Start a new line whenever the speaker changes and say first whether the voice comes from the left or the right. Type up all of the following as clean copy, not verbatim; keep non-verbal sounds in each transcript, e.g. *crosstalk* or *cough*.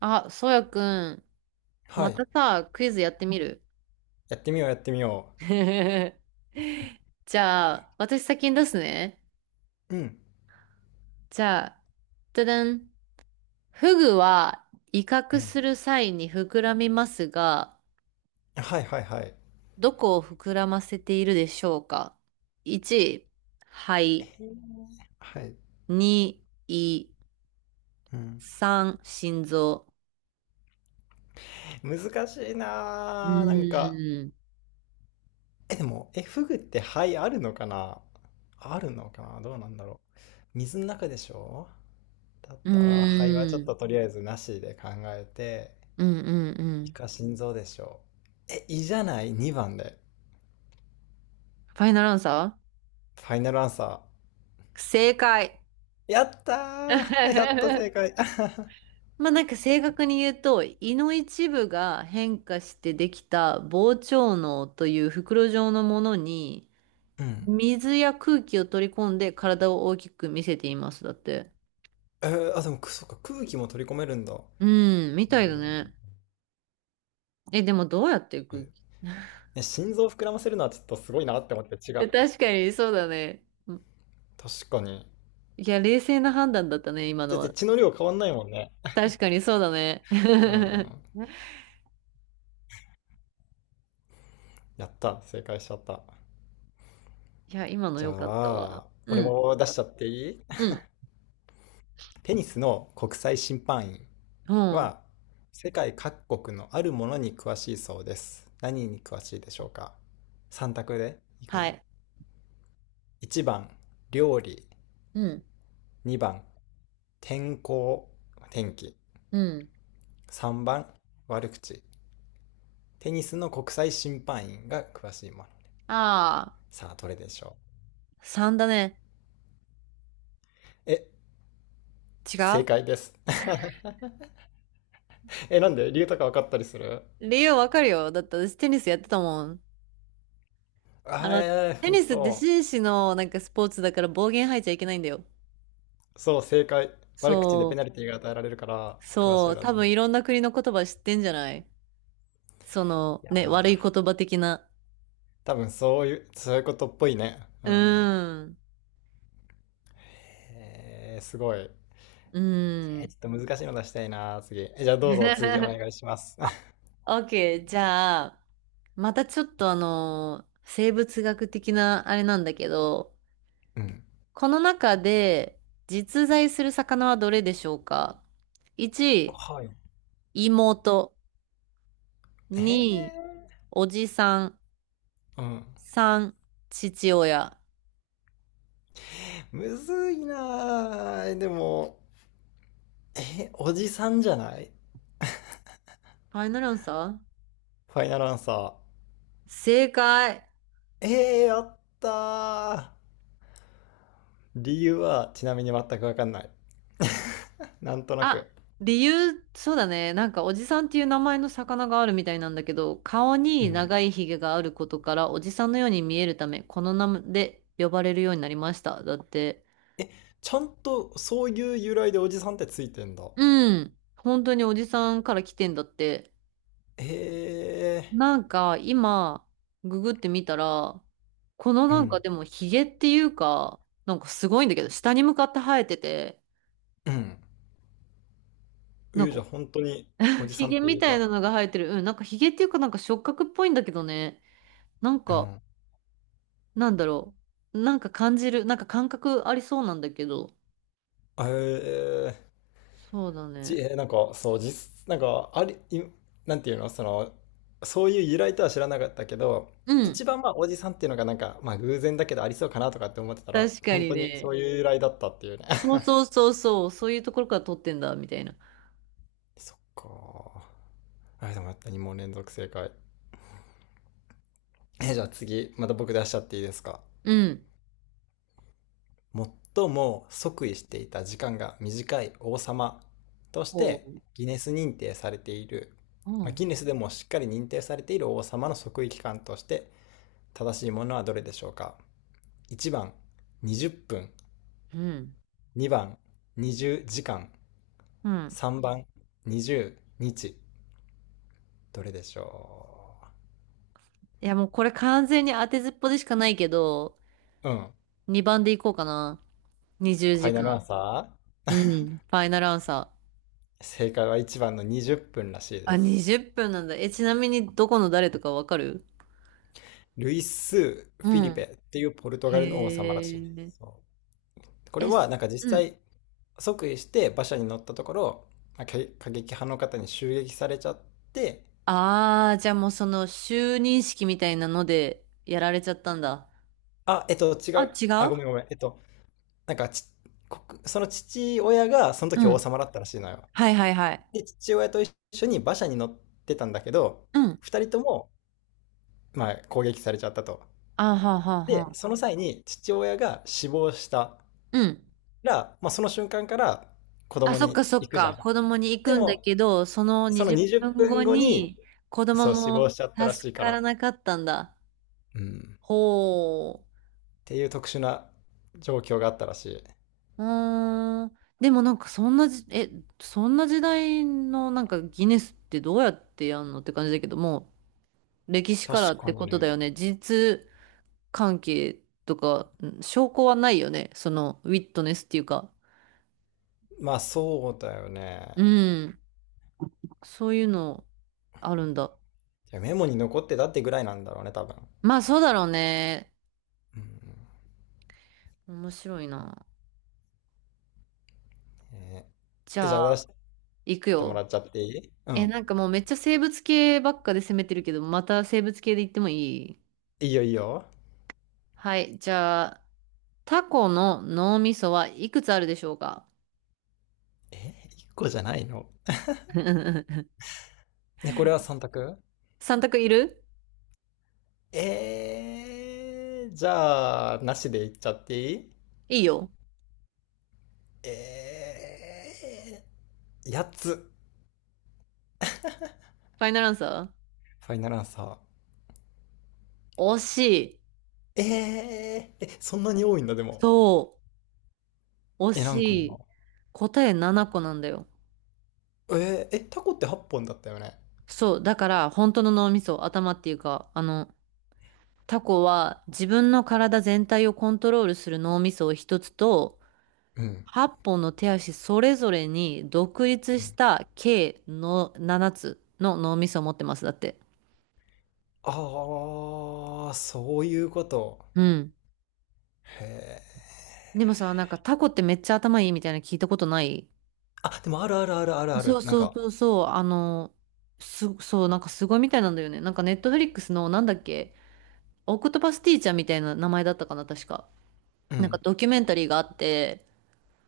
right: あ、そうやくん、
left: は
right: また
left: い。
right: さ、クイズやってみる？
left: やってみよう、やってみよ
right: *laughs* じゃあ、私先に出すね。
left: う。うん。
right: じゃあ、じゃじゃん。フグは威
left: う
right: 嚇
left: ん。
right: する際に膨らみますが、
left: はいはいはい。
right: どこを膨らませているでしょうか？ 1、肺。
left: はい。
right: 2、胃。
left: うん。
right: 3、心臓。
left: 難しい
right: う
left: なあ、なんか。
right: ーん。
left: え、でも、え、フグって肺あるのかな？どうなんだろう。水の中でしょ？だっ
right: う
left: たら、肺はちょ
right: ー
left: っ
right: ん。
left: ととりあえずなしで考えて、
right: うんうんう
left: イ
right: ん。
left: カ心臓でしょ？え、胃じゃない？2番で。
right: ファイナルアンサ
left: ファイナルアンサ
right: ー、正解。
left: ー。やったー、やっと正
right: *laughs*
left: 解。*laughs*
right: まあなんか正確に言うと、胃の一部が変化してできた膨張嚢という袋状のものに、
left: うん。
right: 水や空気を取り込んで体を大きく見せています。だって。
left: あ、でも、くそっか、空気も取り込めるんだ。
right: うん、みたいだね。え、でもどうやって空気 *laughs*
left: ね、心臓膨らませるのはちょっとすごいなって思って、違
right: え、
left: う。
right: 確かにそうだね。うん。
left: 確かに。
right: いや、冷静な判断だったね、今の
left: だって
right: は。
left: 血の量変わんないもんね。
right: 確かにそうだね。
left: うんう
right: *laughs*
left: ん、やった。正解しちゃった。
right: いや、今の
left: じゃ
right: 良かったわ。
left: あ、
right: う
left: 俺
right: ん、
left: も出しちゃっていい？
right: うん、
left: テニスの国際審判員
right: うん。
left: は、世界各国のあるものに詳しいそうです。何に詳しいでしょうか？ 3 択でいく
right: は
left: ね。
right: い。
left: 1番、料理。
right: うん、
left: 2番、天候、天気。
right: うん。
left: 3番、悪口。テニスの国際審判員が詳しいもの。
right: あ
left: さあ、どれでしょ
right: あ、3だね。
left: う。え、
right: 違
left: 正
right: う？
left: 解です。*laughs* え、なんで？理由とか分かったりする？
right: 理由わかるよ。だって私テニスやってたもん。あ
left: あー。
right: の、テニ
left: 本
right: スって
left: 当。
right: 紳士のなんかスポーツだから暴言吐いちゃいけないんだよ。
left: そう、正解。悪口でペ
right: そ
left: ナルティーが与えられるから、
right: う、
left: 詳し
right: そ
left: い
right: う、
left: ら
right: 多
left: しい。
right: 分
left: い
right: いろんな国の言葉知ってんじゃない？その、ね、
left: や、
right: 悪い言葉的な。
left: 多分そういう、そういうことっぽいね。
right: う
left: うん。
right: ーん、
left: すごい。
right: うーん。
left: ちょっと難しいの出したいな、次。え、じゃあどうぞ、次お
right: *laughs*
left: 願いします。*laughs*
right: OK、じゃあ、またちょっとあの、生物学的なあれなんだけど、
left: うん。
right: この中で実在する魚はどれでしょうか？ 1、
left: はい。
right: 妹。
left: え
right: 2、
left: ー、
right: おじさん。
left: うん。
right: 3、父親。
left: むずいなー。でも、え、おじさんじゃない？
right: ファイナルアンサー、
left: ファイナルアンサー。
right: 正解。
left: ええー、やったー。理由はちなみに全くわかんない。*laughs* なんとな
right: あ、
left: く。
right: 理由、そうだね。なんかおじさんっていう名前の魚があるみたいなんだけど、顔
left: う
right: に
left: ん。
right: 長いひげがあることから、おじさんのように見えるため、この名前で呼ばれるようになりました。だって。
left: え、ちゃんとそういう由来でおじさんってついてんだ。
right: うん。本当におじさんから来てんだって。
left: ええ
right: なんか今、ググってみたら、この
left: ー。う
right: なんか
left: ん。
right: でもヒゲっていうか、なんかすごいんだけど、下に向かって生えてて、
left: うん。う
right: なん
left: ゆ
right: か
left: じゃ本当に、お
right: *laughs*
left: じ
right: ヒ
left: さんっ
right: ゲ
left: てい
right: み
left: う
right: たい
left: か。
right: なのが生えてる。うん、なんかヒゲっていうかなんか触覚っぽいんだけどね。なん
left: う
right: か、
left: ん。
right: なんだろう。なんか感じる、なんか感覚ありそうなんだけど。
left: ええー。
right: そうだね。
left: なんか、そう、なんか、あり、いなんていうの、その、そういう由来とは知らなかったけど、
right: うん。
left: 一番まあ、おじさんっていうのがなんか、まあ、偶然だけどありそうかなとかって思ってたら、
right: 確か
left: 本
right: に
left: 当にそ
right: ね。
left: ういう由来だったっていうね。
right: そうそうそうそう、そういうところから撮ってんだ、みたいな。
left: *laughs* そっか。あれでもやった、2問連続正解。じゃあ次、また僕出しちゃっていいですか。
right: うん。
left: 最も即位していた時間が短い王様とし
right: お
left: て、
right: う。
left: ギネス認定されている、
right: う
left: まあ、ギ
right: ん。
left: ネスでもしっかり認定されている王様の即位期間として、正しいものはどれでしょうか？ 1 番、20分。
right: うん。
left: 2番、20時間。
right: うん。
left: 3番、20日。どれでしょ
right: いや、もうこれ完全に当てずっぽでしかないけど、
left: う？うん。
right: 2番でいこうかな。20
left: ファ
right: 時
left: イナルアン
right: 間。
left: サ
right: うん。ファイナルアンサー。
left: ー。正解は1番の20分らしいで
right: あ、
left: す。
right: 20分なんだ。え、ちなみにどこの誰とかわかる？
left: ルイス・フ
right: う
left: ィリペ
right: ん。
left: っていうポルト
right: へ
left: ガルの王様らしいで
right: え。
left: す。そう、これ
right: え、
left: は
right: す、
left: なんか実
right: うん。
left: 際即位して馬車に乗ったところ、過激派の方に襲撃されちゃって、
right: ああ、じゃあもうその就任式みたいなのでやられちゃったんだ。
left: あ、違
right: あ、
left: う。
right: 違
left: あ、ご
right: う？
left: めんごめん。なんか国、その父親がその
right: う
left: 時王
right: ん。
left: 様だったらしいのよ。
right: はいはいはい。
left: で、父親と一緒に馬車に乗ってたんだけど、
right: うん。
left: 二人とも、まあ、攻撃されちゃったと。
right: あはは
left: で、
right: は。
left: その際に父親が死亡した
right: うん。
left: ら、まあ、その瞬間から子
right: あ、
left: 供
right: そっか
left: に
right: そっ
left: 行くじゃ
right: か。
left: ん。
right: 子供に行
left: で
right: くんだ
left: も、
right: けど、その
left: その
right: 20
left: 20
right: 分
left: 分
right: 後
left: 後に、
right: に子供
left: そう、死亡
right: も
left: しちゃったらし
right: 助
left: いか
right: か
left: ら。
right: らなかったんだ。
left: うん。
right: ほ
left: っていう特殊な状況があったらしい。
right: う。うーん。でもなんかそんなじ、え、そんな時代のなんかギネスってどうやってやんのって感じだけども、歴史
left: 確
right: からっ
left: か
right: て
left: に
right: こと
left: ね。
right: だよね。事実関係とか、うん、証拠はないよね。そのウィットネスっていうか。
left: まあ、そうだよ
right: う
left: ね。
right: ん。そういうのあるんだ。
left: いや、メモに残ってたってぐらいなんだろうね、多分。
right: まあそうだろうね。
left: うん。
right: 面白いな。
left: え
right: じ
left: じ
right: ゃ
left: ゃあ出
right: あ、
left: し
right: 行く
left: ても
right: よ。
left: らっちゃっていい？う
right: え、
left: ん。
right: なんかもうめっちゃ生物系ばっかで攻めてるけど、また生物系で行ってもいい？
left: いいよいいよ。
right: はい、じゃあ、タコの脳みそはいくつあるでしょうか？
left: えー、1個じゃないの？
right: *laughs*
left: ね、これは3択？
right: 三択いる？
left: じゃあ、なしでいっちゃっていい？
right: いいよ。
left: え8つ。
right: ファイナルアンサ
left: ファイナルアンサー。
right: ー、惜しい。
left: え、そんなに多いんだ、でも。
right: そう、惜
left: え、
right: し
left: 何個な
right: い。
left: の？
right: 答え7個なんだよ。
left: え、タコって8本だったよね。
right: そう、だから本当の脳みそ、頭っていうか、あの、タコは自分の体全体をコントロールする脳みそを一つと、
left: うん。
right: 8本の手足それぞれに独立
left: う
right: し
left: ん。
right: た計の7つの脳みそを持ってます。だって。
left: ああ、そういうこと。
right: うん。
left: へえ。
right: でもさ、なんかタコってめっちゃ頭いいみたいな聞いたことない？
left: あ、でもあるあるあるあるあ
right: そ
left: る。
right: う
left: なん
right: そう
left: か、
right: そうそう。あの、す、そう、なんかすごいみたいなんだよね。なんかネットフリックスのなんだっけ、オクトパスティーチャーみたいな名前だったかな、確か。
left: う
right: なんか
left: ん、
right: ドキュメンタリーがあって、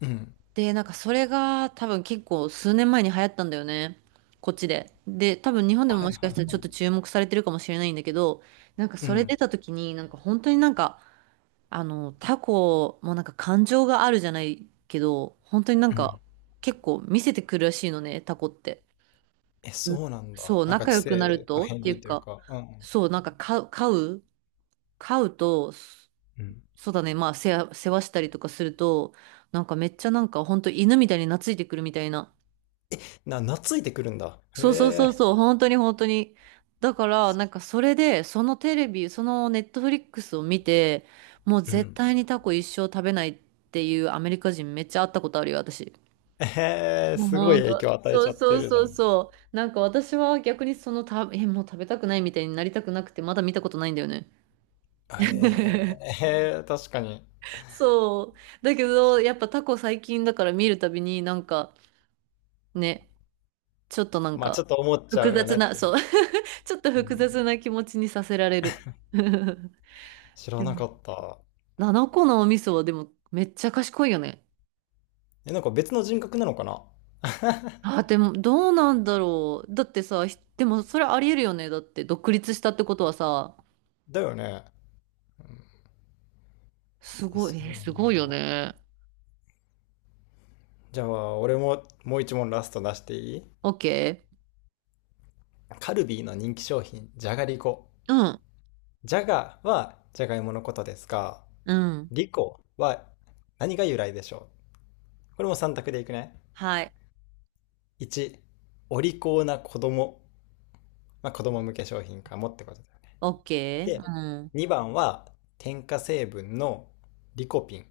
left: うん。
right: で、なんかそれが多分結構数年前に流行ったんだよね。こっちで。で、多分日本でも
left: は
right: も
left: い
right: しか
left: は
right: し
left: い
right: たらち
left: は
right: ょっと
left: い。
right: 注目されてるかもしれないんだけど、なんか
left: う
right: それ出
left: ん。
right: た時に、なんか本当になんか、あの、タコもなんか感情があるじゃないけど、本当になん
left: うん。
right: か結構見せてくるらしいのね、タコって。
left: え、そうなんだ。
right: そう、
left: なんか
right: 仲
left: 知
right: 良く
left: 性
right: なる
left: の
right: と
left: 片
right: ってい
left: 鱗
right: う
left: という
right: か、
left: か。うん。
right: そう、なんか飼うと、そ、
left: うん。
right: そうだね、まあ世話、世話したりとかすると、なんかめっちゃなんか本当犬みたいに懐いてくるみたいな。
left: 懐いてくるんだ。
right: そうそうそう
left: へ
right: そう、本当に本当に。だから、なんかそれで、そのテレビ、そのネットフリックスを見て、もう
left: え。う
right: 絶
left: ん。
right: 対にタコ一生食べないっていうアメリカ人めっちゃ会ったことあるよ、私。もう
left: すごい
right: 本
left: 影
right: 当。
left: 響与え
right: そ
left: ち
right: う
left: ゃって
right: そう
left: るじゃ
right: そう
left: ん。
right: そう。なんか私は逆にそのた、え、もう食べたくないみたいになりたくなくて、まだ見たことないんだよね。
left: え
right: *laughs*
left: 確かに。
right: そう。だけど、やっぱタコ最近だから見るたびになんか、ね、ちょっとなん
left: まあちょっ
right: か
left: と思っちゃ
right: 複
left: うよ
right: 雑
left: ねっ
right: な、
left: ていう。
right: そう。ちょっと
left: う
right: 複
left: ん、
right: 雑な気持ちにさせられる。*laughs*
left: 知ら
right: で
left: な
right: も、
left: かった。
right: 個のお味噌はでもめっちゃ賢いよね。
left: え、なんか別の人格なのかな？
right: あ、でもどうなんだろう。だってさ、ひ、でもそれありえるよね。だって独立したってことはさ、
left: だよね。うん、
right: す
left: え、
right: ごい、
left: そ
right: え
left: う
right: ー
left: なん
right: すごいよ
left: だ。
right: ね。
left: じゃあ、俺ももう一問ラスト出していい？
right: OK？
left: カルビーの人気商品、じゃがりこ。
right: うん。
left: じゃがはじゃがいものことですが、
right: うん。
left: リコは何が由来でしょう？これも3択でいくね。
right: はい。
left: 1、お利口な子供。まあ、子供向け商品かもってことだよね。
right: OK？ う
left: で、
right: ん。
left: 2番は添加成分のリコピン。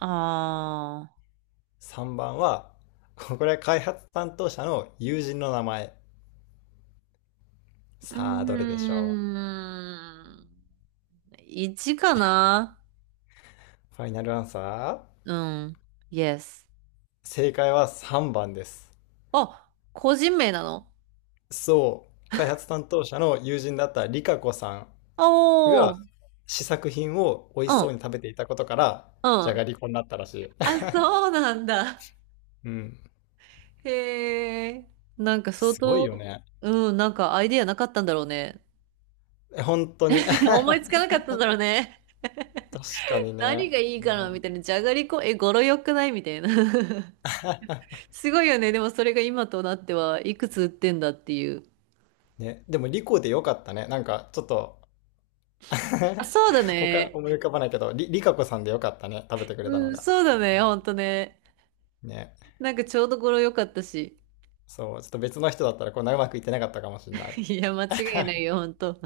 right: あ
left: 3番は、これは開発担当者の友人の名前。
right: ー。う
left: さあ、どれでしょ
right: ーん。1かな？
left: う？ファイナルアンサー。
right: うん。Yes。
left: 正解は3番です。
right: あ、個人名なの？
left: そう、開発担当者の友人だったリカ子さん
right: お
left: が
right: ー。
left: 試作品を美味
right: う
left: しそ
right: ん、
left: うに食べていたことから、
right: う
left: じゃ
right: ん。
left: がりこになったらしい。
right: あ、
left: *laughs*
right: そうなんだ。
left: うん。
right: へえ。なんか相
left: すごいよ
right: 当、
left: ね。
right: うん、なんかアイデアなかったんだろうね。
left: 本当に。*laughs*
right: *laughs* 思いつ
left: 確
right: かなかったんだろうね。
left: かに
right: 何
left: ね。
right: がいい
left: う
right: かなみ
left: ん。
right: たいな。じゃがりこ、え、語呂良くないみたいな。*laughs*
left: *laughs*
right: すごいよね。でもそれが今となってはいくつ売ってんだっていう。
left: ね、でも、リコでよかったね。なんか、ちょっと
right: あ、
left: *laughs*
right: そうだ
left: 他
right: ね。
left: 思い浮かばないけど、リカコさんでよかったね。食べてくれた
right: う
left: の
right: ん、
left: が。
right: そうだね。ほんとね。
left: ね。
right: なんかちょうど語呂良かったし。
left: そう、ちょっと別の人だったらこんなうまくいってなかったかもしれな
right: *laughs*
left: い。
right: いや、間違いないよ、ほんと。